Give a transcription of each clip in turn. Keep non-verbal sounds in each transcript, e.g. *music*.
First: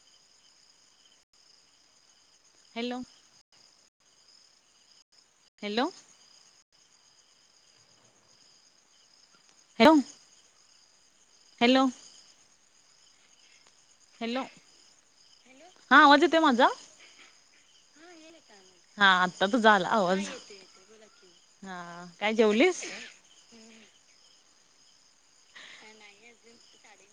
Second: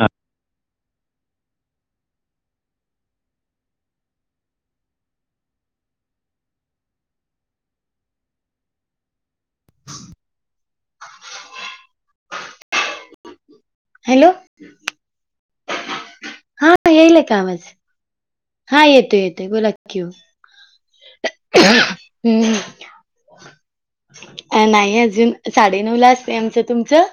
हा. Hello! Hello! Hello hello! Hello! हा आवाज येतोय माझा हा येल का आवाज? हा येतो आत्ता येते बोला तुझा आला किू आवाज हा काय हम् जेवलीस अ नाही अजून साडेनऊ ला असते आमचं तुमचं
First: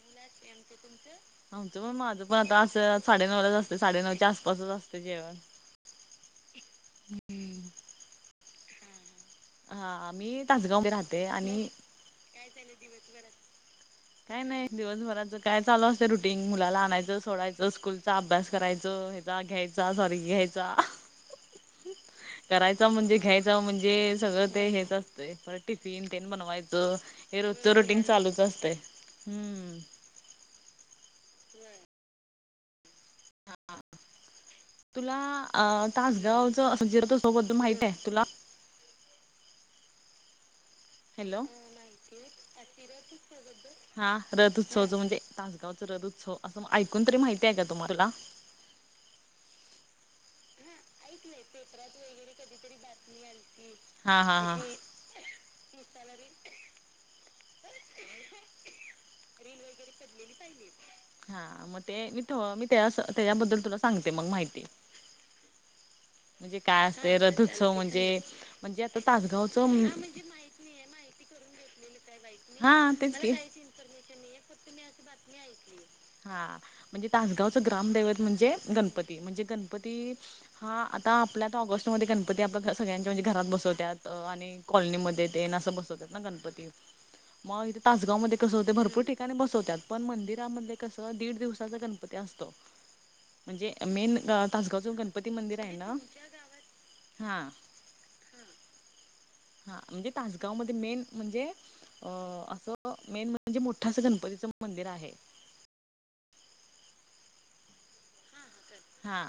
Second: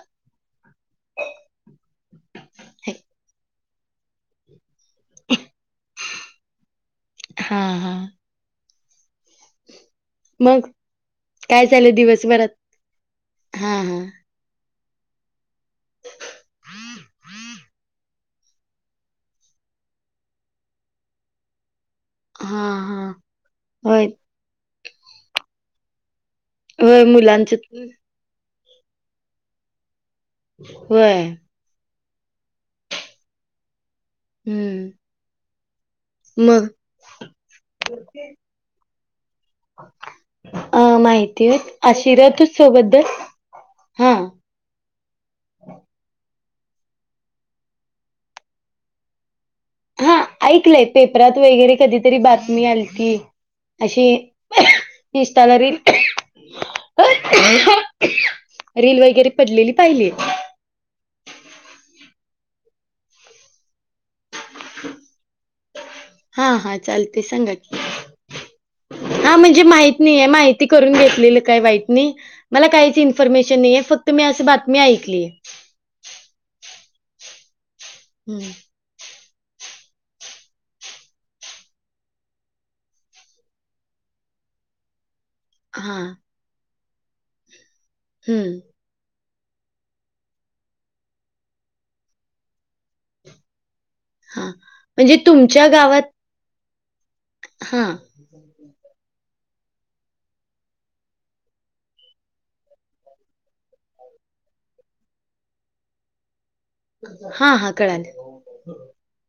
आमचं पण माझं पण आता हा असं साडेनऊलाच असते साडेनऊच्या आसपासच असतते. जेवण ह हा हा हा आम्ही मग तासगावध्येे राहते काय आणि चालू दिवसभरात हा हा काय नाही दिवसभराचं काय चालू असते रुटीन मुलाला आणायचं सोडायचं स्कूलचा अभ्यास करायचं. जा घ्यायचा सॉरी घ्यायचा. हा करायच हा म्हणजे घ्यायच म्हणजे होय सगळं ते हेच असतंय पर टिफिन ते बनवायच. त होय हे मुलांच रोजत होय रोटीन चालूच असते हम्म होय. हा हम्म तुला अ तासगावच मग असं जीरथ सोबद्दल माहित आहे तुला. *unintelligible* अ हॅलो माहिती हो आशिरा तूच सोबद्दल हा तर दूधव म्हजे तासगावच रद उत्सव असं ऐकून तरी माहिती आहे का तुम्हाला हा ऐकलंय पेपरात वगैरे कधीतरी बातमी आली क अशी हा हा हा. इशतधारी. रेल वगैरे पडलेली पाहिले. हा मग ते मी मी त्या त्याच्याबद्दल तुला सांगते मग माहिती. हा म्हणजे हा काय असते चालते सांगा रथोत्सव क म्हणजे म्हणजे आता हा म्हणजे तासगावचं नाहीये माहित नाही आहे माहिती. ून घेतले काही वाईट नाही मला हा काहीच तेच की इन्फॉर्मेशन नाहीे फक्त त मी अशी बातमी ऐकली. हा म्हणजे तासगावचं ग्रामदैवत हं. म्हणजे गणपती म्हणजे गणपती हा आता आपल्या तर ऑगस्टमध्येध्ये गणपती आपल्या सगळ्यांच्या म्हणजे घरात बसवतात आणि कॉलनीमध्ये न असं बसवत हां. ना गणपती मग इथे तासगाव मध्ये कसं हं. होते भरपूर टिक ठिका बसवत पण मंदिराध स दीड दिवसाचा गणपती असतो म्हणजे मेन हां. तासगावच म्हणजे गणपती मंदिर तुमच्या आहे ना गावात हां हां. *unintelligible* हा म्हणजे तासगाव मध्ये मेन म्हणजे अ असं मेन म्हणजे मोठं असं गणपतीचं मंदिर आहे. हा हा कळाल. हा.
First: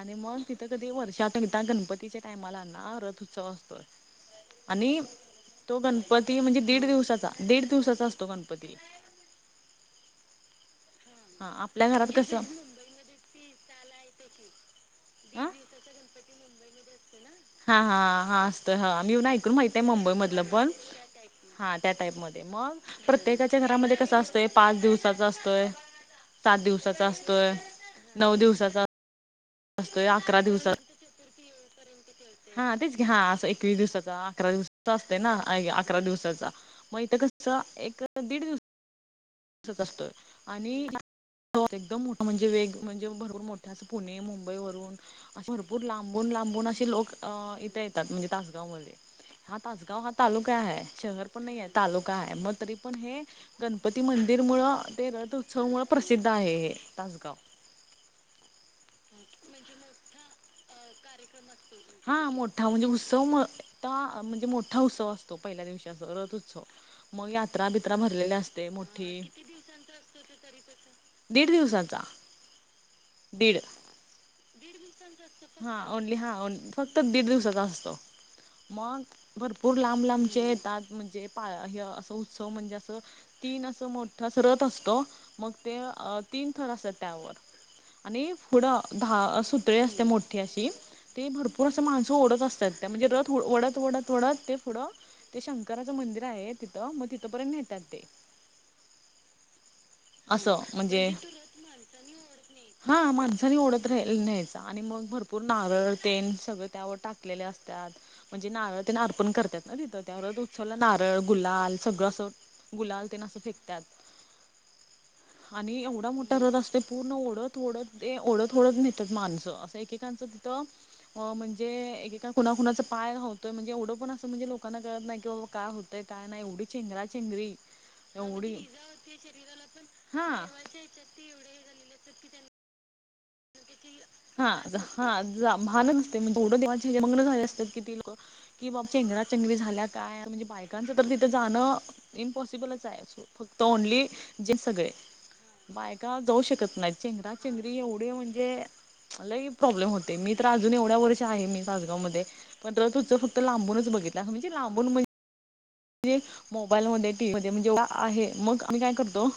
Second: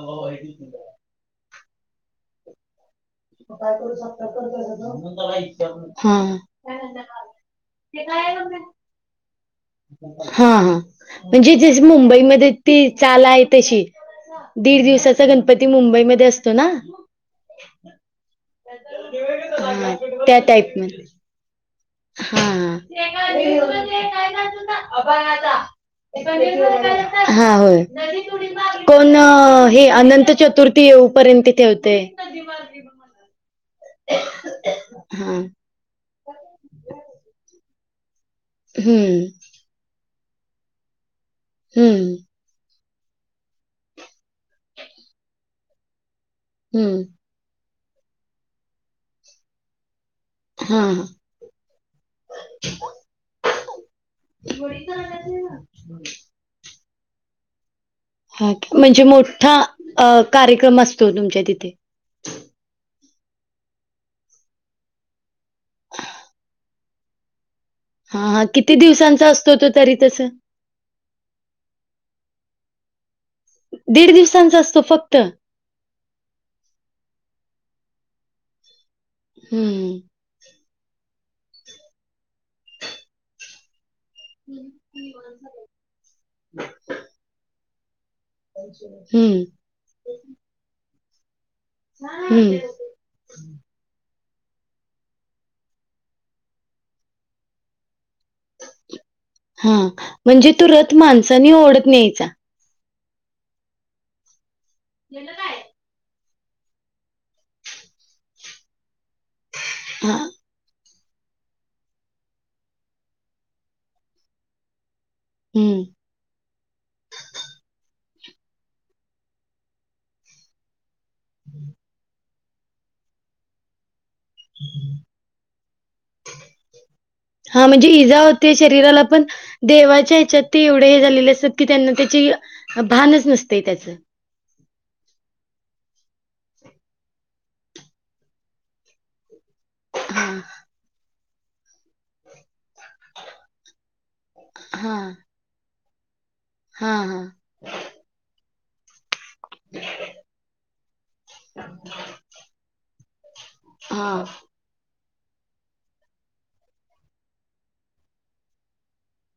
आणि मग तिथं कधी वर्ष *unintelligible* गणपतीच्या टाइमाला ना, रथ उत्सव असतोय. आणि तो हां. गणपती म्हणजे दीड दिवसाचा. दीड दिवसाचा असतो गणपती. हा, हा. हा म्हणजे जसं आपल्या घरात कसं मुंबईमध्ये ती चालाय तशी. दीड दिवसाचा हा गणपती मुंबईमध्ये असतो ना. हा, हा, हा. असतय. हा मी ऐकून माहित आहे, हां. मुंबई त्या मधलं पण टाईपमध्ये. हा त्या टाईपमध्ये. मग हां. प्रत्येकाच्या घरामध्ये कस असतंय, पाच दिवसाचा असतोय सात दिवसाचा असतोय. हां, नऊ दिवसाचा पण हे असतोय अनंत अकरा दिवसाचा चतुर्थी येऊ पर्यंत, ठेवते. हा तेच की. हा असं एकवीस दिवसाचा, अकरा दिवसाचा असतय ना. हां. अकरा दिवसाचा. मग इथं कसं, एक दीड दिवस हम्म. साचा असतोय. आणि तो एकदम हं, मोठ म्हणजे वेग म्हणजे भरपूर मोठ्या असं, पुणे -मुंबईवरून असं, भरपूर लांबून -लांबून असे हं. लोक अं, इथं येतात. म्हणजे तासगाव मध्ये. हा तासगाव हात तालुका हाय. हां, शहर पण नाहीे. तालुका हाय. मग तरी पण हे, गणपती मंदिरमुळं, ते रथ उत्सवमुळ, प्रसिद्ध आहे हे, तासगाव. ह का, म्हणजे मोठा. अ कार्यक्रम असतो, तुमच्या तिथे. हा मोठा म्हणजे, उत्सव म ठा, म्हणजे मोठा उत्सव असतो, पहिल्या दिवसाचा असं रथ उत्सव. मग यात्रा बी हा, हा. किती दिवसांचा असतो तो, तरी तसं. दीड दिवसाचा. दीड. दीड दिवसांचा असतो फक्त. हा ओनली हा ओन, फक्त दीड- दिवसाचा असतो. मग भरपूर हं, लांब लांबचे येतात. म्हणजे पा हे असं, उत्सव म्हणजे असं, तीन असं मो ठं अस रथ असतो. मग ते, तीन थर असतात त्यावर. आणि फूढं हा, हं, सुटळे असते मोठठी अशी. ते भरपूर असं माणसं ओढत हं. असतात. त्या म्हणजे रथ ओढत - ओढत -ओढत ते पुढं ते शंकराचं मंदिर आहे, तिथं. मग तिथपर्यंत नेतात ते. हा. म्हणजे असं तो रथ, म्हणजे माणसानी ओढत न्यायचा. हा माणसानी ओढत राही, न्यायचा. आणि मग भरपूर नारळ तेन सगळं त्यावर टाकलेले असतात. म्हणजे नारळ तेन अर्पण करत्यात ना, तिथं. त्या हां, रथ उत् सोला नारळ, गुलाल, सगळं असं, गुलाल ते न असं फेकत्यात. आणि हं. एवढा मोठा रद असतय, पूर्ण ओढत- ओढत ते ओढत थोडंच नेत माणसं. असं एकेकांचं तिथं म्हणजे, एकेका कुणा - कुणाचा पाय हो, म्हणजे एवढं पण असं म्हणजे लोकांना कळत नाही की, बाबा का होतय काय नाही. एवढी चेंगरा -चेंगरी हां, म्हणजे इजा होते एवढी शरीराला पण *unintelligible* देवाच्या ह्याच्यात ते एवढे हे झालेले असतात की, त्यांना त्याची, भानच नसतय त्याचं. हा, जा हा. जा भानच नसतय. म्हणजे एवढं देवाचेे हे मग्न झाले असतात की, ती लोकं. कि बा चेंगरा -चेंगरी झाल्या काय यार हां, म्हणजे, बायकांचं तर तिथे जाणं, इम्पॉसिबलचाय. फक्त ओनली जेंट्स सगळे. हां, बायका जाऊ शकत नाही. हां, हां, चेंगरा- चेंगरी एवढे म्हणजे लई प्रॉब्लेम होतय. मी तर अजून एवढ्या वर्ष आहे, मी सासगाव मध्ये पण रथ उत्सव फक्त लांबूनच बघितला. हां. म्हणजे लांबून म्हण म्हणजे मोबाईल मध्ये, टी व्ही मध्ये. म्हणजे *unintelligible* आहे मग आम्ही काय करतो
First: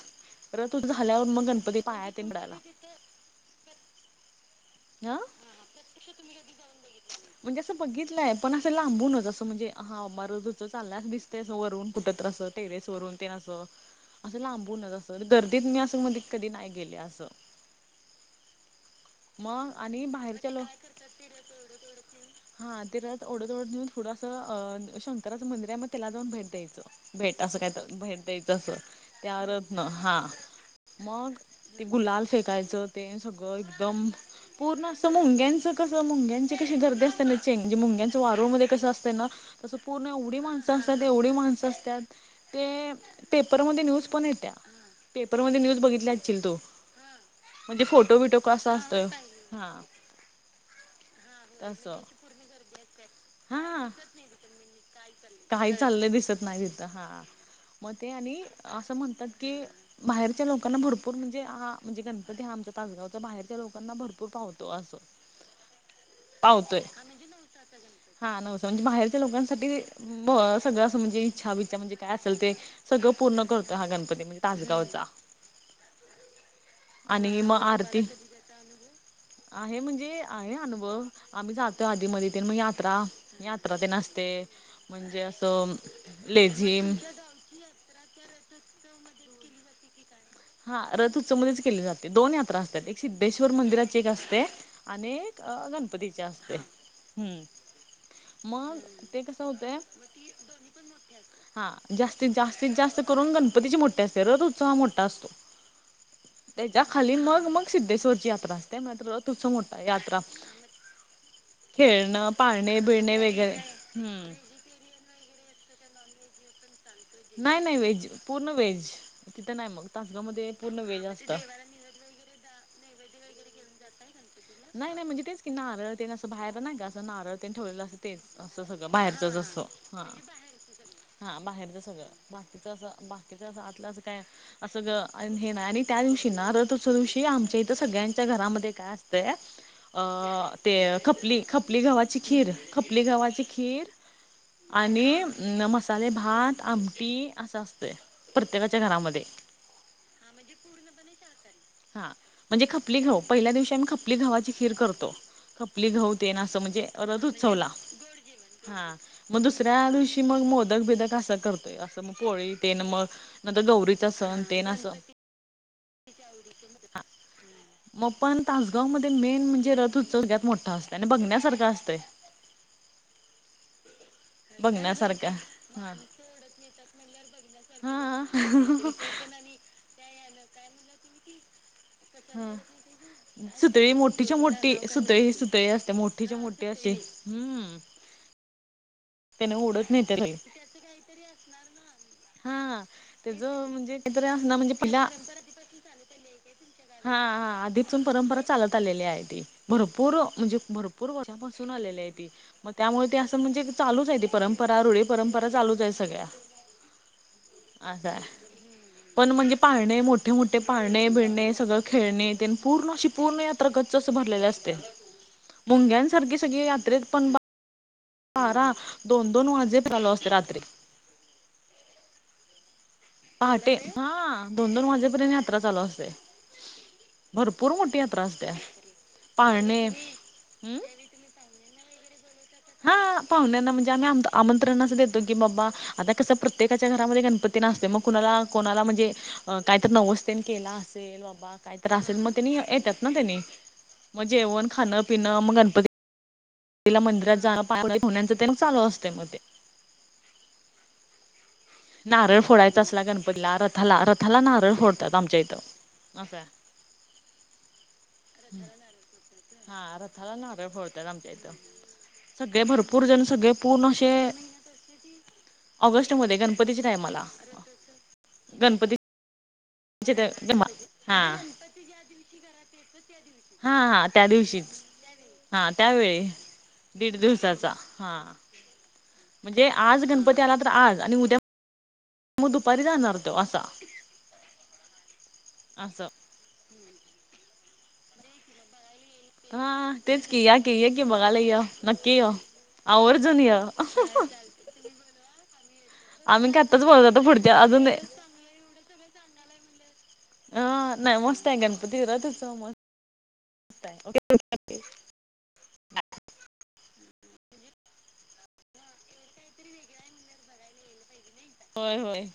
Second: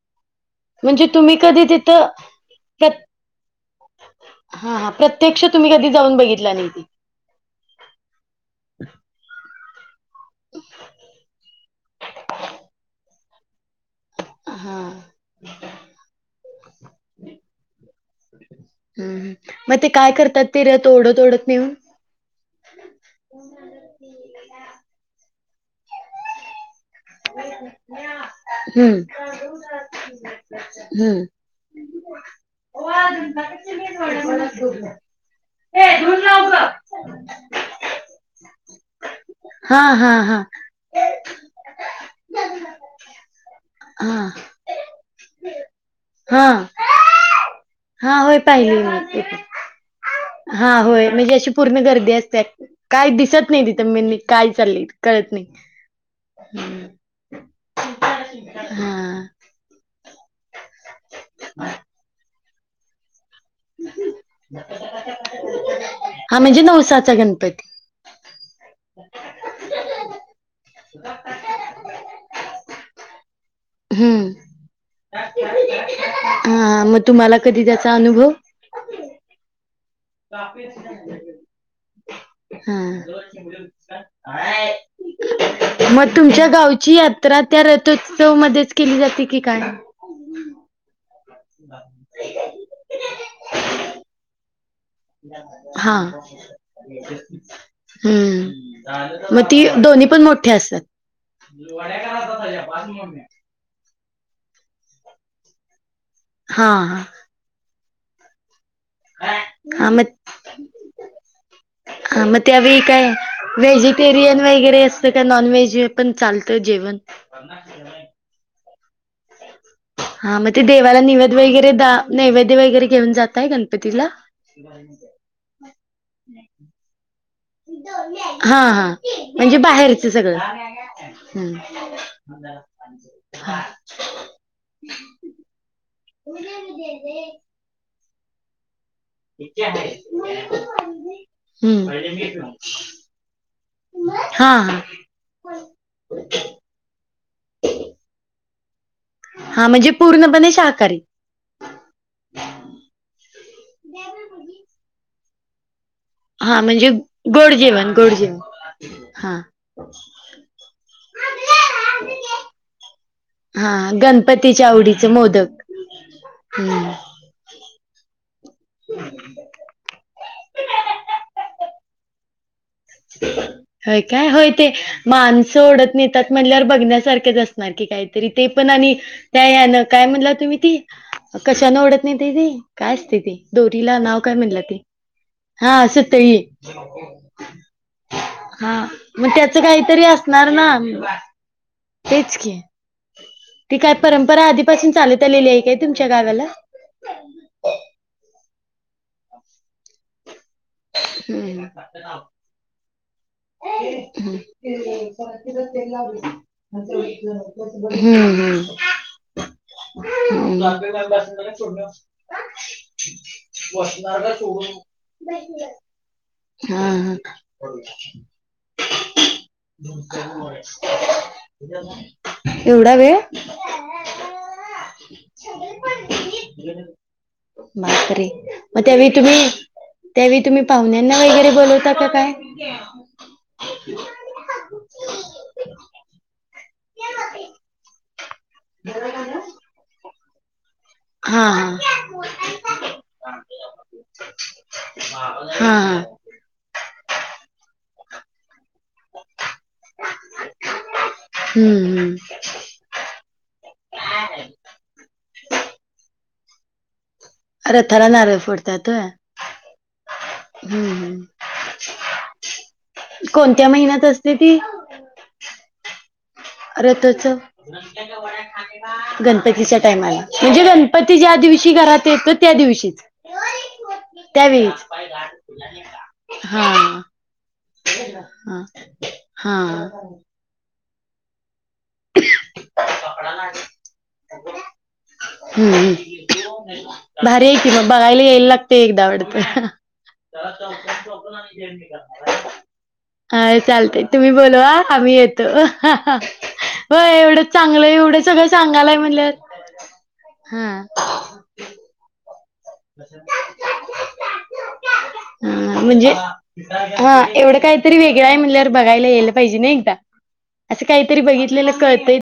रथ ऊठ झाल्यावर मग, गणपती पाहाया ते पडायला. प्रत्य, हा, हा. प्रत्यक्ष तुम्ही कधी जाऊन बघितला नाही ती. *unintelligible* म्हणजे असं बघितलाय. पण असं लांबूनच. असं म्हणजे हा रथ उत्सव चाललाय असं दिसतयच. वरून, कुठ तर अस. टेरेस वरून ते न असं. असं हा लांबूनच असं दर्दीत मी असं मध कधी नाही गेले असं. हम्म मग ते आणि काय बाहेरच्या करतात लो ते रत ओढत ओढत नेऊन. हा ते रत ओढत ओढत नेऊन पुढं असं अ शंकराचं मंदिर आहे मग त्याला जाऊन भेट द्यायचं. भेट असं काही तर भेट द्यायचं असं हम्म त्यावरच ना हा हम्म मग ते गुलाल फेकायचं ते सगळं एकदम. पूर्ण असं मुंग्यांचं कसं मुंग्यांचे कश गर्दी असनाे मुंग्यांच वारू मध्ये कं असत ना तसं हा पूर्ण हा एवढी हा माण असतात एवढी माणसं असतात ते पेपरमध्ये न्यूज हा पण य त्या पेपरमध्ये न्यूज बघितल्याशील हा तू म्हणजे फोटो हा बिटो होय कसा पाहिली मी असतोय ते पण. हा. हा होय म्हणजे अशी पूर्ण तसं गर्दी असते काय दिसत नाही हा तिथं मी काय चालली. काही चाललं दिसत नाही तिथं हा. मग ते आणि हा असं म्हणतात की बाहेरच्या लोकांना भरपूर म्हणजे ह म्हणजे गण ते आमच्या तासगावच्या बाहेर लोकांना भरपूर पाहतो अस हा म्हणजे पाहतोय. नवसाचा गणपती हा नवस म्हणजे बाहेरच्या लोकांसाठी सगळं असं म्हणजे इच्छा बछ म्हणजे काय असेल ते सगळं. पूर्ण करतो हा गणपती म्हणजे हम्म तासगावचा हा मग तुम्हाला आणि मग कधी त्याचा आरती अनुभव आहे म्हणजे ते आहे अनुभव आम्ही जातोय आधी म ते मग यात्रा यात्रा ते नसते. हा म्हणजे असं मग तुमच्या लेझिम गावची यात्रा त्या रथोत्सव मध्येच केली जाते की काय? हा रथ उत्सव मध्येच केली जाते दोन यात्रा असतात एक सिद्धेश्वर मंदिराची एक असते. आणि एक हा गणपतीची असते हम्म. मग ते कसं मग ती होतंय दोन्ही पण मोठे असतात. हा जास्तीत जास्तीत जास्त करून गणपतीची मोठठी असते रज उत्सह मोठा असतो. हा त्याच्या हा. खाली मग मग सिद्धेश्वरची यात्रा असते म्ह तुस मोठा यात्रा ह खेळणं मग पाळणे त्यावेही काय बिळणे वगैरे हम्म व्हेजिटेरियन वगैरे का नॉनव्हेज हे पण चालतं जेवण नाही नाही व्हेज पूर्ण व्हेज तिथं नाही मग हा तासगावमध्ये मग ते पूर्ण देवाला व्हेज असतं. नैवेद वगैरे द नैवेद्य वगैरे घेऊन जातय गणपतीला नाही नाही म्हणजे तेच की नारळ ये ना असं बाहेर नाही का असं नारळ ते ठेवलेलं असं तेच हा असं हा. सगळं बाहेरच ज म्हणजे असं बाहेरचं हा सगळं. हा हम्म. बाहेरच सगळं. बाकीच असं बाकीच असं आतलं असं काय असं ग हे नाही आणि त्या दिवशी ना रथच्या दिवशी आमच्या तर सगळ्यांच्या घरामध्ये काय असतंय. अ ते खपली खपली गववाची हम्म. खीर खपली गावची खीर हा हा. आणि अ मसाले भात आमटी असं असत प्रत्येकाच्या घरामध्ये हा म्हणजे पूर्णपणे शाकाहारी हा म्हणजे खपली घाऊ पहिल्या दिवशी आम्ही खपली घावाची खीर करतो खपली घाऊ. ते ना असं हा म्हणजे रद उत् गोड चवला. जेवण गोड जेवण. हा मग दुसऱ्या दिवशी मग मोदक भेदक असं करतोय असं मग पोळी तेन मग न तर हा दोवररीचा सण ते गणपतीच्या ना सण आवडीचे मोदक हम्म हां. मग पण तासगाव मध्ये मेन म्हणजे रथ उत्सव यात मोठा असत आणि बघण्यासारखा असतंय. ह. हय काय होय ते बघण्यासारखा माणसं ओढत हा नेतात म्हणल्यार बघण्यासारखेच असणार की काय? हा तरी ते पण आणि त्या यान काय म्हणलं तुम्ही ती कशानवडत हा सुतळी नाव काय मोठीच्या म्हणलं मोठी ते सुतळी सुतळी हा असते सुतळी मोठीच्या मोठी अशी हम्. हा मग त्याच काहीतरी नाही त्या असणार ना. तेच की हा त्याच ती काय म्हणजे काहीतरी परंपरा असणार म्हणजे आधीपासून पहिला चालत आलेली आहे काय तुमच्या गावाला हा हा आधीतून परंपरा चालत आलेली आहे ती भरपूर म्हणजे भरपूर भरपूर हम्म वर्षापासून आलेली आहे ती मग त्यामुळे ते असं म्हणजे चालूच आहे ती हम्म परंपरा रुळी परंपरा चालूच आहे सगळ्या हम्म असं आहे हम्म पण म्हणजे पाहणे मोठे मोठे पाहणे भिरणे हा खेळ पूर्ण पूर्ण्रच भरलेले असते सगळी यात्रेत हम् पण ह बारा दोन दोन वाजे फलो असते रात्री एवढा वेळ पहाटे हा दोन दोन वाजेपर्यंत यात्रा चालू असते भरपूर बा मोठी यात्रा असते मग त्या तुम्ही पाळणे त्या तुम्ही हम् पाहण्या त्यांना वगैरे बोलवता काय हा पाहुण्याना म्हणजे आम्ही आम आमंत्रणाच देतो की बाबा आता कस प्रत प्रत्येकाच्या घरामध्ये गणपती न असते मग कुणाला कोणाला म्हणजे काहीत नवस्तेने केला अस हा बाबा काहीत असेल मग त्यांनी येतात ना त्यांनी मग जेवण खाणं हा पिण मग हा गणपती हा तिला मंदिरात जा पाेण्याचं ते ल असते मग ते हम्म हम्म नारळ फोडायचा असला गणपतीला रथाला रथाला नारळ फोडतात आमच्या इथं आसाा अरे थरा नार फडतयेतय हा रथाला नार्या फोडतात आमच्या इथं सगळे भरपूर जण सगळे कोणत्या पूर्ण महिन्यात अशे असते ती ऑगस्ट मध्ये गण रथोचव गणपतीचे गणपती ला म्हणजे गणपती हा ज्या दिवशी घरात येतो त्या दिवशी हा हा त्या दिवशीच हा त्यावेळी हा दीड दिवसाचा हा हा म्हणजे आज गणपती आला तर आज आणि उद्या मग दुपारी जाणार तो असा. हम् असं भारी आहे की मग बघायला यायला लागते एकदा वड हा तेच की या क ये की बघायला या नक्की या. अ चालते तुम्ही बोलवा आम्ही येतो. आम्ही का आत्ताच हो बोलत होतो एवढं पुढच्या चांगलं अजून एवढ अ सगळं सांगालय म्हणल. हा. नाही मस्त आहे गणपतीरा तस मस्त मस्त आहे. हा. म्हणजे हा एवढं काहीतरी वेगळं आहे म्हणल्यावर बघायला यायलं पाहिजे ना एकदा. असं काहीतरी बघित होय होय.